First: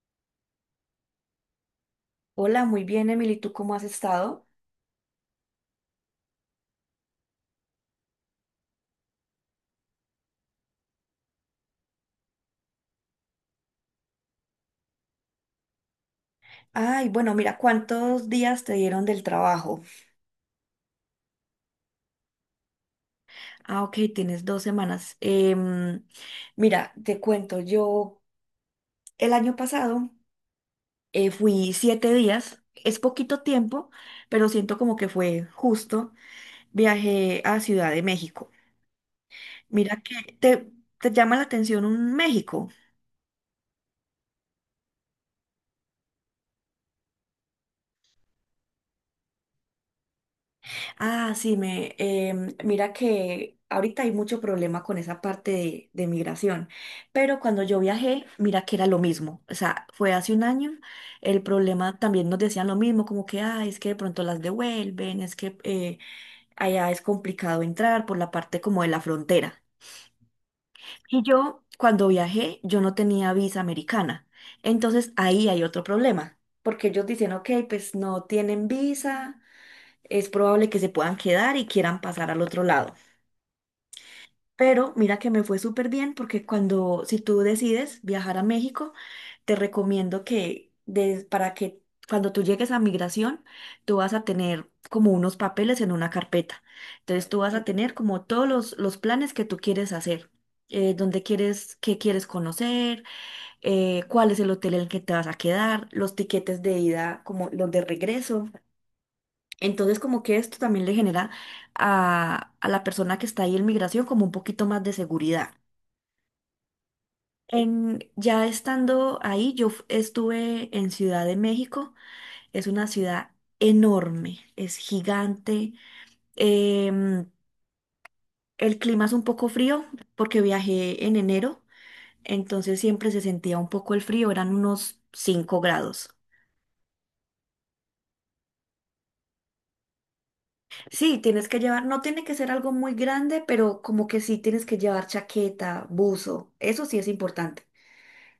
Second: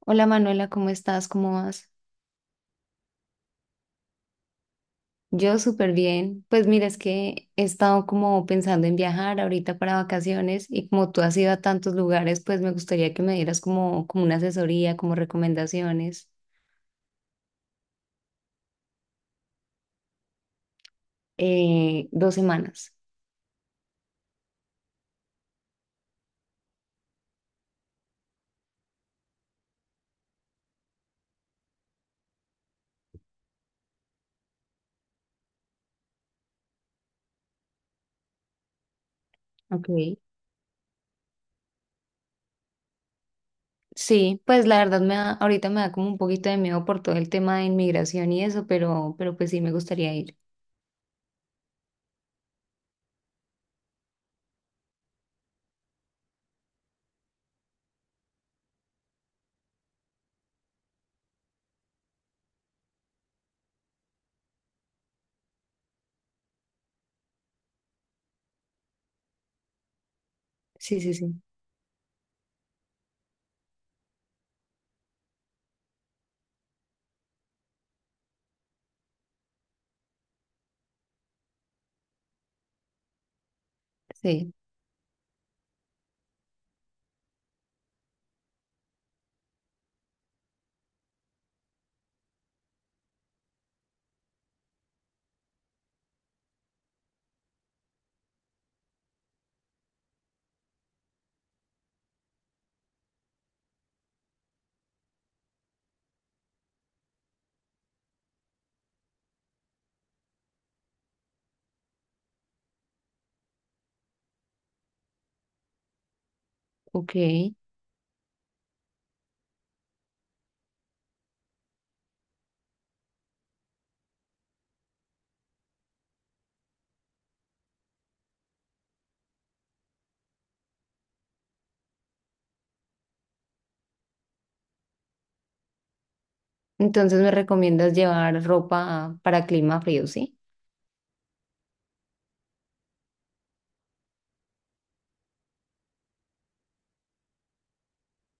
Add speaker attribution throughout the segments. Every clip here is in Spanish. Speaker 1: Hola Manuela, ¿cómo estás? ¿Cómo vas?
Speaker 2: Hola, muy bien, Emily, ¿tú cómo has estado?
Speaker 1: Yo súper bien. Pues mira, es que he estado como pensando en viajar ahorita para vacaciones y como tú has ido a tantos lugares, pues me gustaría que me dieras como una asesoría, como recomendaciones.
Speaker 2: Ay, bueno, mira, ¿cuántos días te dieron del trabajo?
Speaker 1: Dos semanas.
Speaker 2: Ah, ok, tienes 2 semanas. Mira, te cuento, yo el año pasado fui 7 días, es poquito tiempo, pero siento como que fue justo. Viajé a Ciudad de México.
Speaker 1: Ok.
Speaker 2: Mira que te, te llama la atención un México.
Speaker 1: Sí, pues la verdad ahorita me da como un poquito de miedo por todo el tema de inmigración y eso, pero pues sí me gustaría ir.
Speaker 2: Ah, sí, mira que ahorita hay mucho problema con esa parte de migración, pero cuando yo viajé, mira que era lo mismo, o sea, fue hace un año, el problema también nos decían lo mismo, como que, ah, es que de pronto las devuelven, es que allá es complicado entrar por la parte como de la frontera.
Speaker 1: Sí, sí,
Speaker 2: Y
Speaker 1: sí.
Speaker 2: yo, cuando viajé, yo no tenía visa americana, entonces ahí hay otro problema, porque ellos dicen, ok, pues no tienen visa es probable que se puedan quedar y quieran pasar al otro lado.
Speaker 1: Sí,
Speaker 2: Pero mira que me fue súper bien porque cuando, si tú decides viajar a México, te recomiendo que para que cuando tú llegues a migración, tú vas a tener como unos papeles en una carpeta. Entonces tú vas a tener como todos los planes que tú quieres hacer. Dónde quieres, qué quieres conocer, cuál es el hotel en el que te vas a quedar, los tiquetes de ida, como los de regreso. Entonces, como que esto también le genera a la persona que está ahí en migración como un poquito más de seguridad.
Speaker 1: ok.
Speaker 2: Ya estando ahí, estuve en Ciudad de México. Es una ciudad enorme, es gigante. Em, el clima es un poco frío porque viajé en enero, entonces siempre se sentía un poco el frío, eran unos 5 grados.
Speaker 1: Entonces me recomiendas llevar ropa para clima frío, ¿sí?
Speaker 2: Sí, tienes que llevar, no tiene que ser algo muy grande, pero como que sí tienes que llevar chaqueta, buzo, eso sí es importante.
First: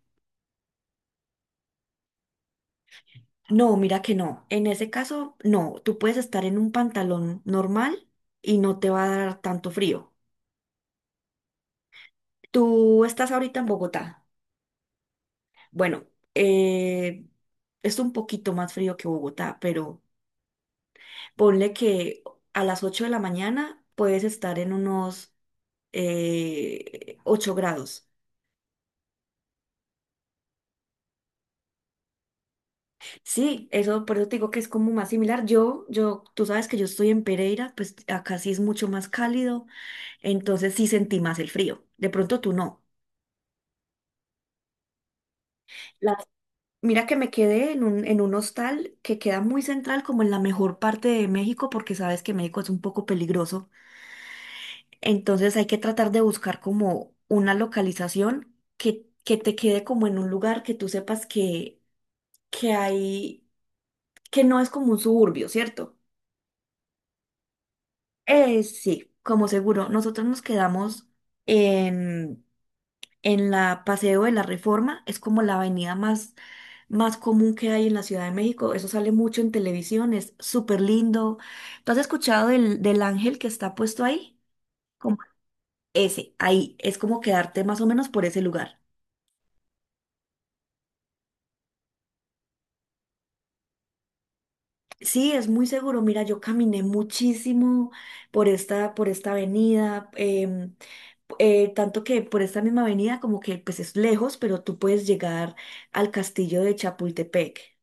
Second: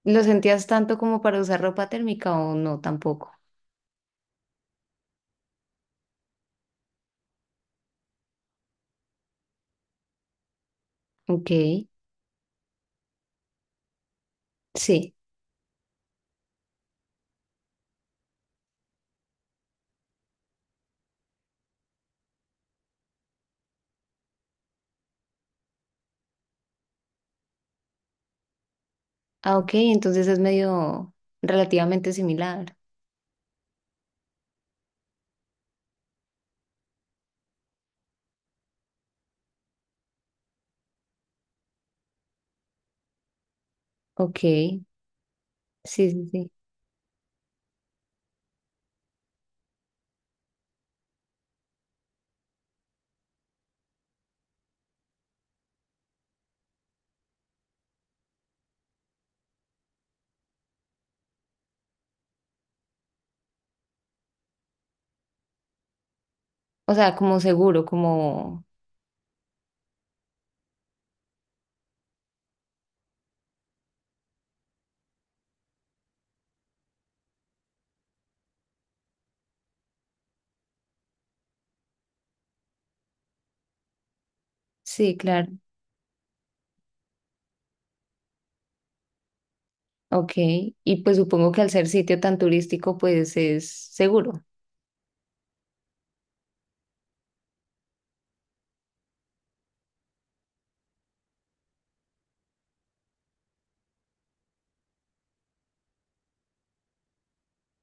Speaker 1: ¿Lo sentías tanto como para usar ropa térmica o no tampoco?
Speaker 2: No, mira que no, en ese caso no, tú puedes estar en un pantalón normal y no te va a dar tanto frío.
Speaker 1: Ok,
Speaker 2: Tú estás ahorita en Bogotá.
Speaker 1: sí.
Speaker 2: Bueno, eh, es un poquito más frío que Bogotá, pero ponle que a las 8 de la mañana puedes estar en unos 8 grados.
Speaker 1: Ah, ok, entonces es medio relativamente similar.
Speaker 2: Sí, eso por eso te digo que es como más similar. Tú sabes que yo estoy en Pereira, pues acá sí es mucho más cálido, entonces sí sentí más el frío. De pronto tú no.
Speaker 1: Ok, sí,
Speaker 2: Las-
Speaker 1: sí, sí.
Speaker 2: Mira que me quedé en un hostal que queda muy central, como en la mejor parte de México, porque sabes que México es un poco peligroso. Entonces hay que tratar de buscar como una localización que te quede como en un lugar que tú sepas que hay, que no es como un suburbio, ¿cierto?
Speaker 1: O sea, como seguro, como...
Speaker 2: Sí, como seguro, nosotros nos quedamos en, en la Paseo de la Reforma, es como la avenida más común que hay en la Ciudad de México, eso sale mucho en televisión, es súper lindo. ¿Tú has escuchado del ángel que está puesto ahí?
Speaker 1: Sí,
Speaker 2: Como
Speaker 1: claro.
Speaker 2: ese, ahí, es como quedarte más o menos por ese lugar.
Speaker 1: Ok, y pues supongo que al ser sitio tan turístico, pues es seguro.
Speaker 2: Sí, es muy seguro. Mira, yo caminé muchísimo por esta avenida, tanto que por esta misma avenida como que pues es lejos, pero tú puedes llegar al castillo de Chapultepec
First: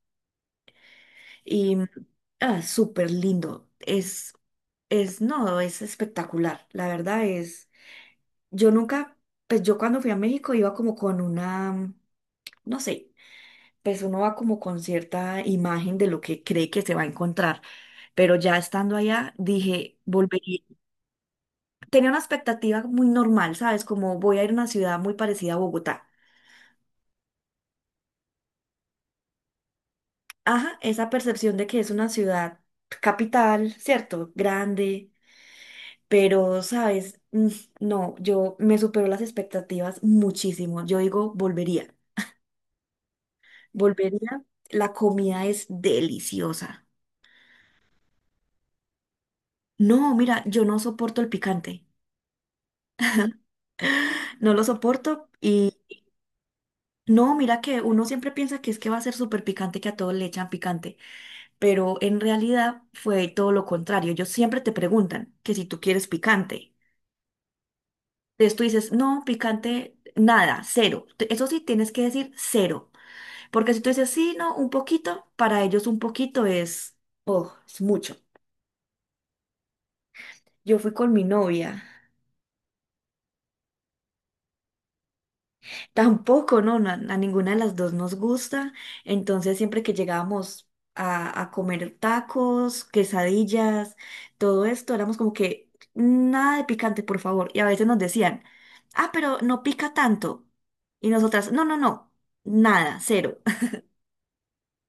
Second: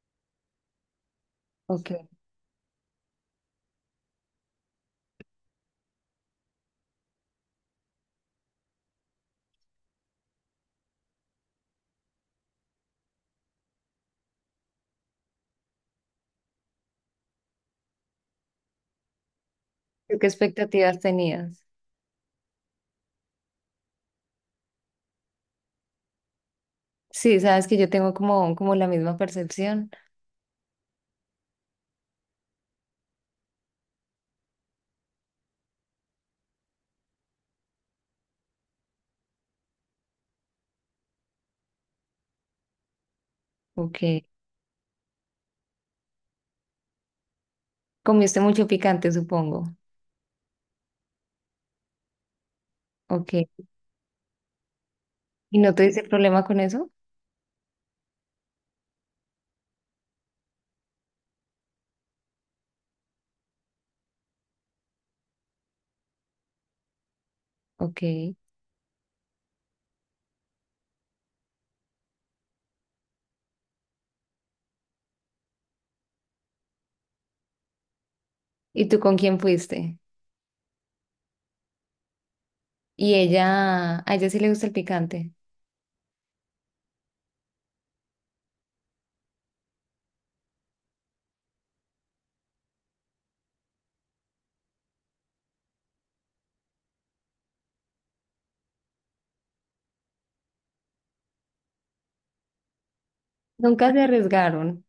Speaker 2: y
Speaker 1: Ok.
Speaker 2: ah, súper lindo. No, es espectacular. La verdad es, yo nunca, pues yo cuando fui a México iba como con una, no sé, pues uno va como con cierta imagen de lo que cree que se va a encontrar. Pero ya estando allá, dije,
Speaker 1: ¿Tú ¿Qué
Speaker 2: volvería.
Speaker 1: expectativas tenías?
Speaker 2: Tenía una expectativa muy normal, ¿sabes? Como voy a ir a una ciudad muy parecida a Bogotá.
Speaker 1: Sí, sabes que yo tengo como la misma percepción.
Speaker 2: Ajá, esa percepción de que es una ciudad capital, ¿cierto? Grande, pero, ¿sabes? No, yo me superó las expectativas muchísimo. Yo digo, volvería.
Speaker 1: Ok.
Speaker 2: Volvería. La comida es deliciosa.
Speaker 1: Comiste mucho picante, supongo.
Speaker 2: No, mira, yo no soporto el picante.
Speaker 1: Ok.
Speaker 2: No lo soporto.
Speaker 1: ¿Y no tuviste problema con eso?
Speaker 2: No, mira que uno siempre piensa que es que va a ser súper picante, que a todos le echan picante, pero en realidad fue todo lo contrario. Ellos siempre te preguntan que si tú quieres picante.
Speaker 1: Ok.
Speaker 2: Entonces tú dices, no, picante, nada, cero. Eso sí, tienes que decir cero, porque si tú dices, sí, no, un poquito, para ellos un poquito es, oh, es mucho.
Speaker 1: ¿Y tú con quién fuiste?
Speaker 2: Yo fui con mi novia.
Speaker 1: Y ella, a ella sí le gusta el picante.
Speaker 2: Tampoco, no, ninguna de las dos nos gusta. Entonces, siempre que llegábamos a comer tacos, quesadillas, todo esto, éramos como que nada de picante, por favor. Y a veces nos decían, ah, pero no pica tanto. Y nosotras, no, no, no, nada, cero.
Speaker 1: Nunca se arriesgaron.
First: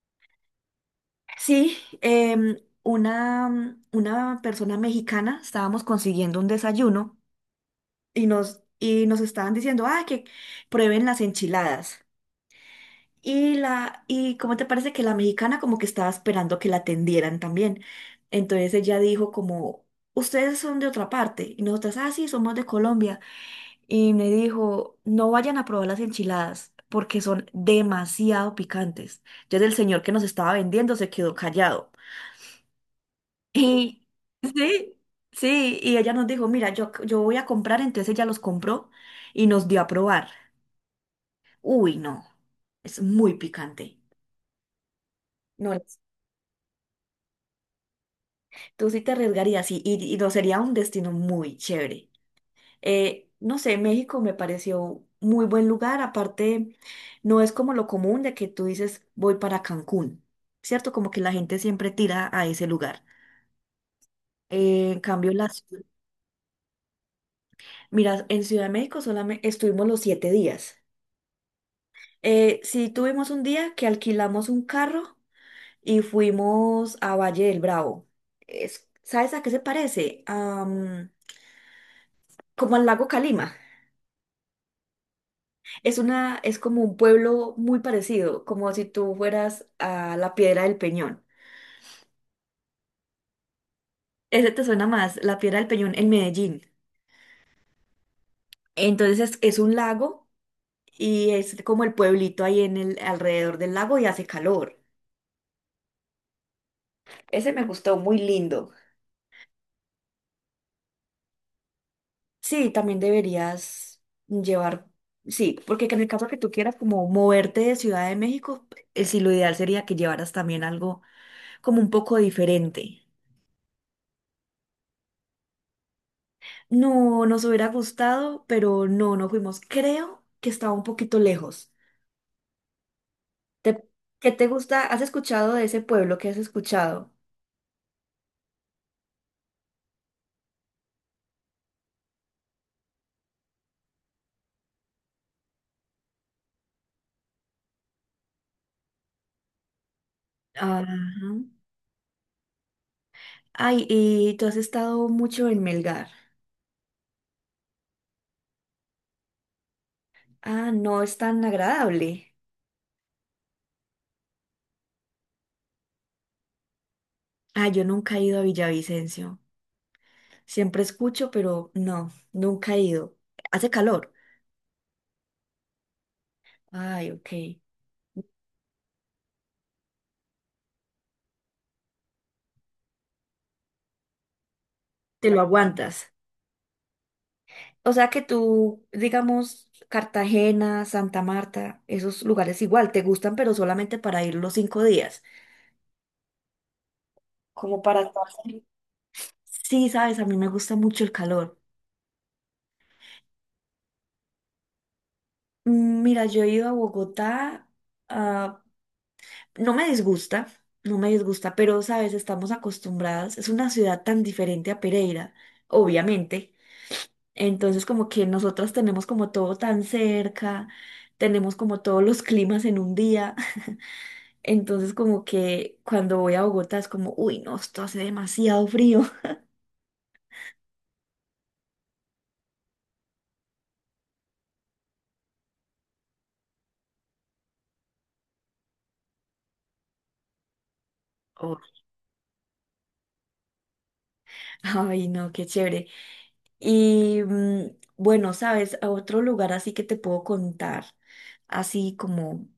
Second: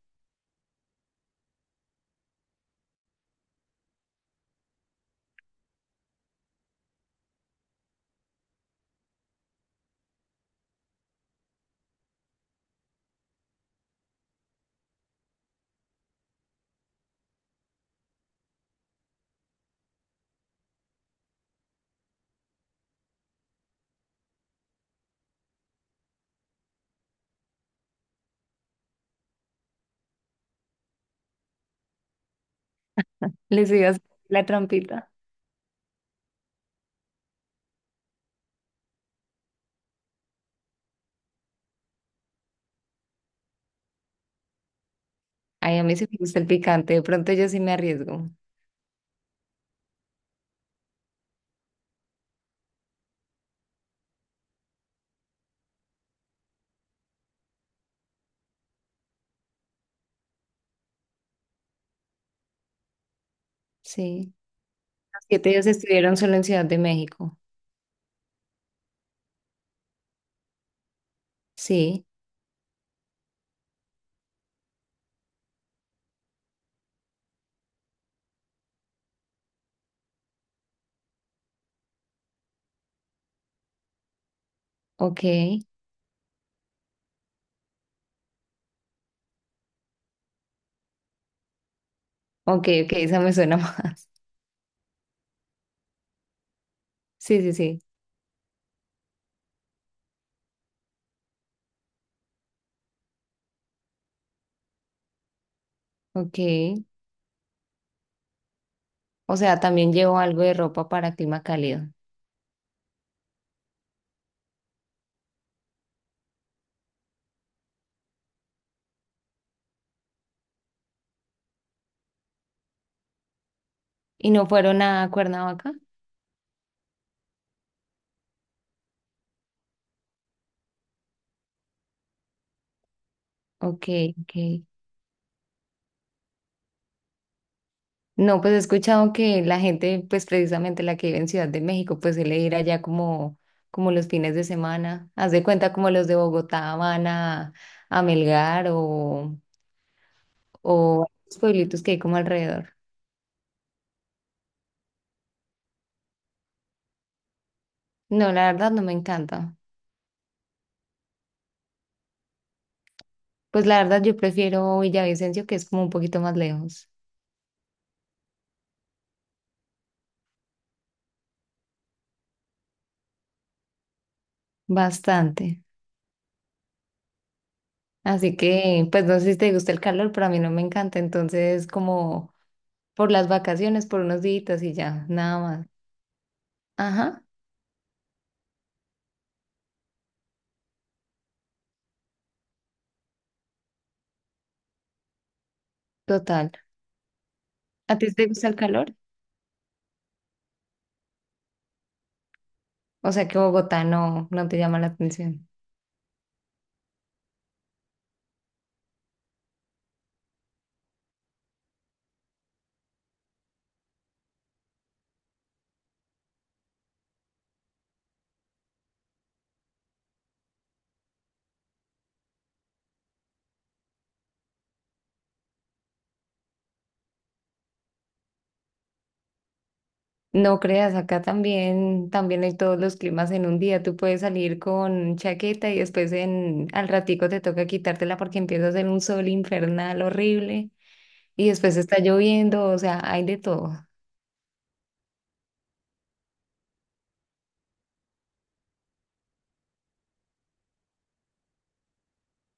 Speaker 2: Sí, una persona mexicana, estábamos consiguiendo un desayuno y nos estaban diciendo, ah, que prueben las enchiladas. Y cómo te parece que la mexicana como que estaba esperando que la atendieran también. Entonces ella dijo como, ustedes son de otra parte. Y nosotras, ah, sí, somos de Colombia. Y me dijo, no vayan a probar las enchiladas porque son demasiado picantes. Entonces el señor que nos estaba vendiendo se quedó callado.
Speaker 1: Les iba a hacer
Speaker 2: Y
Speaker 1: la
Speaker 2: sí,
Speaker 1: trampita.
Speaker 2: sí, y ella nos dijo, mira, yo voy a comprar. Entonces ella los compró y nos dio a probar. Uy, no, es muy picante. No.
Speaker 1: Ay, a mí sí me gusta el picante. De pronto yo sí me arriesgo.
Speaker 2: Tú sí te arriesgarías y no sería un destino muy chévere. No sé, México me pareció muy buen lugar. Aparte, no es como lo común de que tú dices voy para Cancún, ¿cierto? Como que la gente siempre tira a ese lugar.
Speaker 1: Sí.
Speaker 2: Eh, en
Speaker 1: Los
Speaker 2: cambio,
Speaker 1: siete
Speaker 2: las...
Speaker 1: días estuvieron solo en Ciudad de México.
Speaker 2: Mira, en Ciudad de México solamente estuvimos los 7 días.
Speaker 1: Sí.
Speaker 2: Sí tuvimos un día que alquilamos un carro y fuimos a Valle del Bravo. ¿Sabes a qué se parece? Como al lago Calima.
Speaker 1: Ok.
Speaker 2: Es como un pueblo muy parecido, como si tú fueras a la Piedra del Peñón.
Speaker 1: Ok, ok. Esa me suena más.
Speaker 2: Ese te suena más, la Piedra del Peñón en Medellín.
Speaker 1: Sí, sí, sí.
Speaker 2: Entonces es un lago y es como el pueblito ahí en el alrededor del lago y hace calor.
Speaker 1: Ok.
Speaker 2: Ese me gustó, muy lindo.
Speaker 1: O sea, también llevo algo de ropa para clima cálido.
Speaker 2: Sí, también deberías llevar, sí, porque en el caso que tú quieras como moverte de Ciudad de México, sí, lo ideal sería que llevaras también algo como un poco diferente.
Speaker 1: ¿Y no fueron a Cuernavaca?
Speaker 2: No, nos hubiera gustado, pero no, no fuimos. Creo que estaba un poquito lejos. ¿Te-
Speaker 1: Ok,
Speaker 2: ¿Qué
Speaker 1: ok.
Speaker 2: te gusta? ¿Has escuchado de ese pueblo? ¿Qué has escuchado?
Speaker 1: No, pues he escuchado que la gente, pues precisamente la que vive en Ciudad de México, pues suele ir allá como los fines de semana. Haz de cuenta como los de Bogotá van a Melgar
Speaker 2: Ajá.
Speaker 1: o a los pueblitos que hay como alrededor.
Speaker 2: Ay, y tú has estado mucho en Melgar.
Speaker 1: No, la verdad no me encanta.
Speaker 2: Ah, no es tan agradable.
Speaker 1: Pues la verdad yo prefiero Villavicencio, que es como un poquito más lejos.
Speaker 2: Ah, yo nunca he ido a Villavicencio. Siempre escucho, pero no, nunca he ido. Hace calor.
Speaker 1: Bastante.
Speaker 2: Ay, ok.
Speaker 1: Así que, pues no sé si te gusta el calor, pero a mí no me encanta. Entonces, como por las vacaciones, por unos días y ya,
Speaker 2: Te
Speaker 1: nada
Speaker 2: lo
Speaker 1: más.
Speaker 2: aguantas.
Speaker 1: Ajá,
Speaker 2: O sea que tú, digamos, Cartagena, Santa Marta, esos lugares igual te gustan, pero solamente para ir los 5 días,
Speaker 1: total.
Speaker 2: como
Speaker 1: ¿A
Speaker 2: para
Speaker 1: ti
Speaker 2: estar.
Speaker 1: te gusta el calor?
Speaker 2: Sí, sabes, a mí me gusta mucho el calor.
Speaker 1: O sea que Bogotá no, no te llama la atención.
Speaker 2: Mira, yo he ido a Bogotá, ah, no me disgusta, no me disgusta, pero sabes, estamos acostumbradas, es una ciudad tan diferente a Pereira, obviamente. Entonces, como que nosotras tenemos como todo tan cerca, tenemos como todos los climas en un día. Entonces como que cuando voy a Bogotá es como, uy, no, esto hace demasiado frío.
Speaker 1: No creas, acá también, también hay todos los climas en un día. Tú puedes salir con chaqueta y después al ratico te toca quitártela porque empieza a hacer un sol infernal horrible y
Speaker 2: Oh,
Speaker 1: después está lloviendo, o sea, hay de todo.
Speaker 2: Ay, no, qué chévere. Y bueno, sabes, a otro lugar así que te puedo contar, así como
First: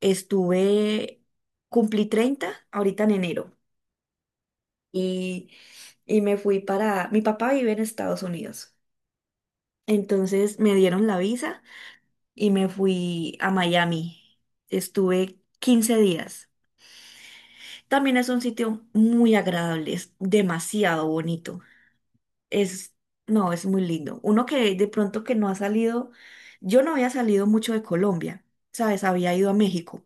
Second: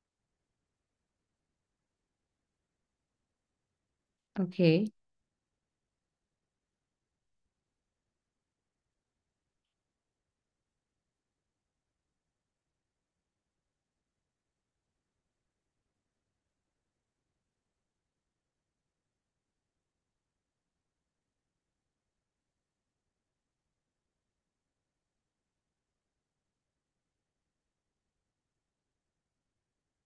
Speaker 2: estuve, cumplí 30 ahorita en enero
Speaker 1: Ok,
Speaker 2: y, y me fui para, mi papá vive en Estados Unidos, entonces me dieron la visa y me fui a Miami. Estuve 15 días. También es un sitio muy agradable, es demasiado bonito. Es, no, es muy lindo. Uno que de pronto que no ha salido, yo no había salido mucho de Colombia, ¿sabes? Había ido a México,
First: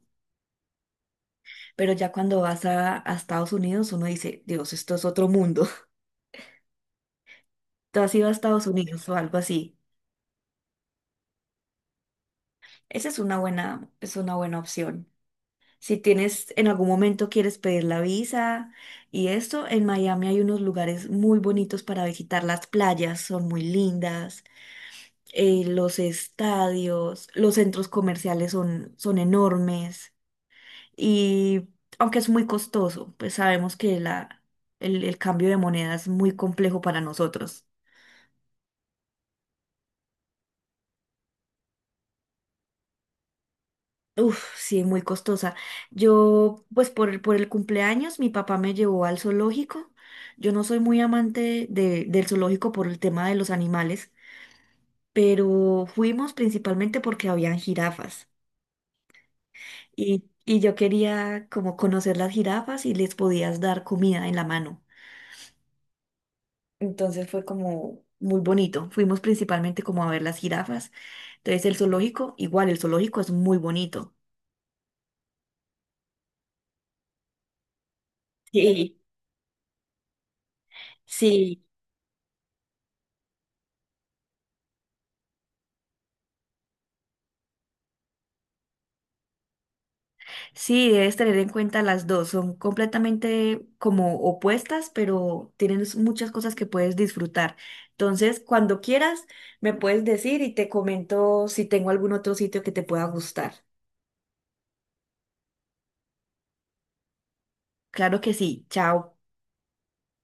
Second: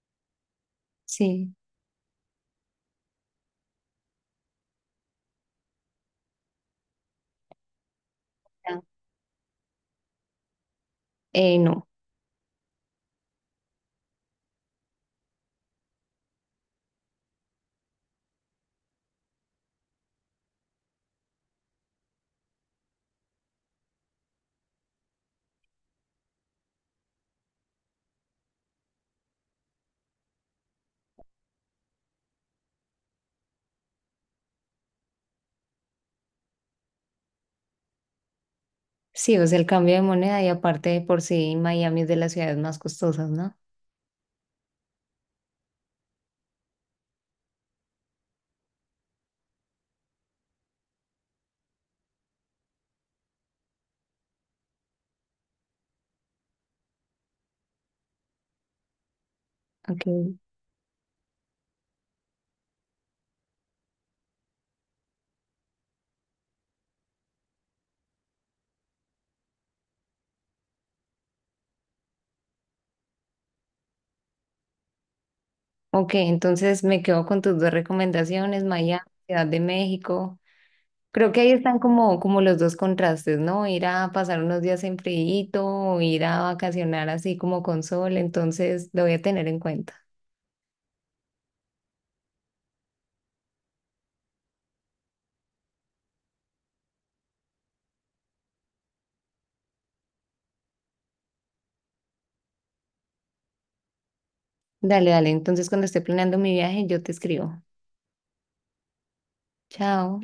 Speaker 1: sí.
Speaker 2: pero ya cuando vas a Estados Unidos uno dice, Dios, esto es otro mundo. ¿Tú has ido a Estados
Speaker 1: Ya.
Speaker 2: Unidos o algo así?
Speaker 1: No,
Speaker 2: Esa es es una buena opción. Si tienes, en algún momento quieres pedir la visa y esto, en Miami hay unos lugares muy bonitos para visitar. Las playas son muy lindas. Los estadios, los centros comerciales son enormes y aunque es muy costoso, pues sabemos que el cambio de moneda es muy complejo para nosotros.
Speaker 1: sí, o sea, el cambio de moneda y aparte de por sí Miami es de las ciudades más costosas, ¿no?
Speaker 2: Uf, sí, muy costosa. Yo, pues por el cumpleaños, mi papá me llevó al zoológico. Yo no soy muy amante del zoológico por el tema de los animales, pero fuimos principalmente porque habían jirafas. Y,
Speaker 1: Ok.
Speaker 2: y yo quería como conocer las jirafas y les podías dar comida en la mano. Entonces fue como muy bonito. Fuimos principalmente como a ver las jirafas. Entonces el zoológico, igual el zoológico es muy bonito.
Speaker 1: Ok, entonces me quedo con tus dos recomendaciones,
Speaker 2: Sí.
Speaker 1: Miami, Ciudad de México. Creo que ahí
Speaker 2: Sí,
Speaker 1: están como, como los dos contrastes, ¿no? Ir a pasar unos días en friito, o ir a vacacionar así como con sol, entonces lo voy a tener en cuenta.
Speaker 2: sí, debes tener en cuenta las dos. Son completamente como opuestas, pero tienen muchas cosas que puedes disfrutar. Entonces, cuando quieras, me puedes decir y te comento si tengo algún otro sitio que te pueda gustar.
Speaker 1: Dale, dale, entonces cuando esté planeando mi viaje yo te escribo.
Speaker 2: Claro que sí. Chao.
Speaker 1: Chao.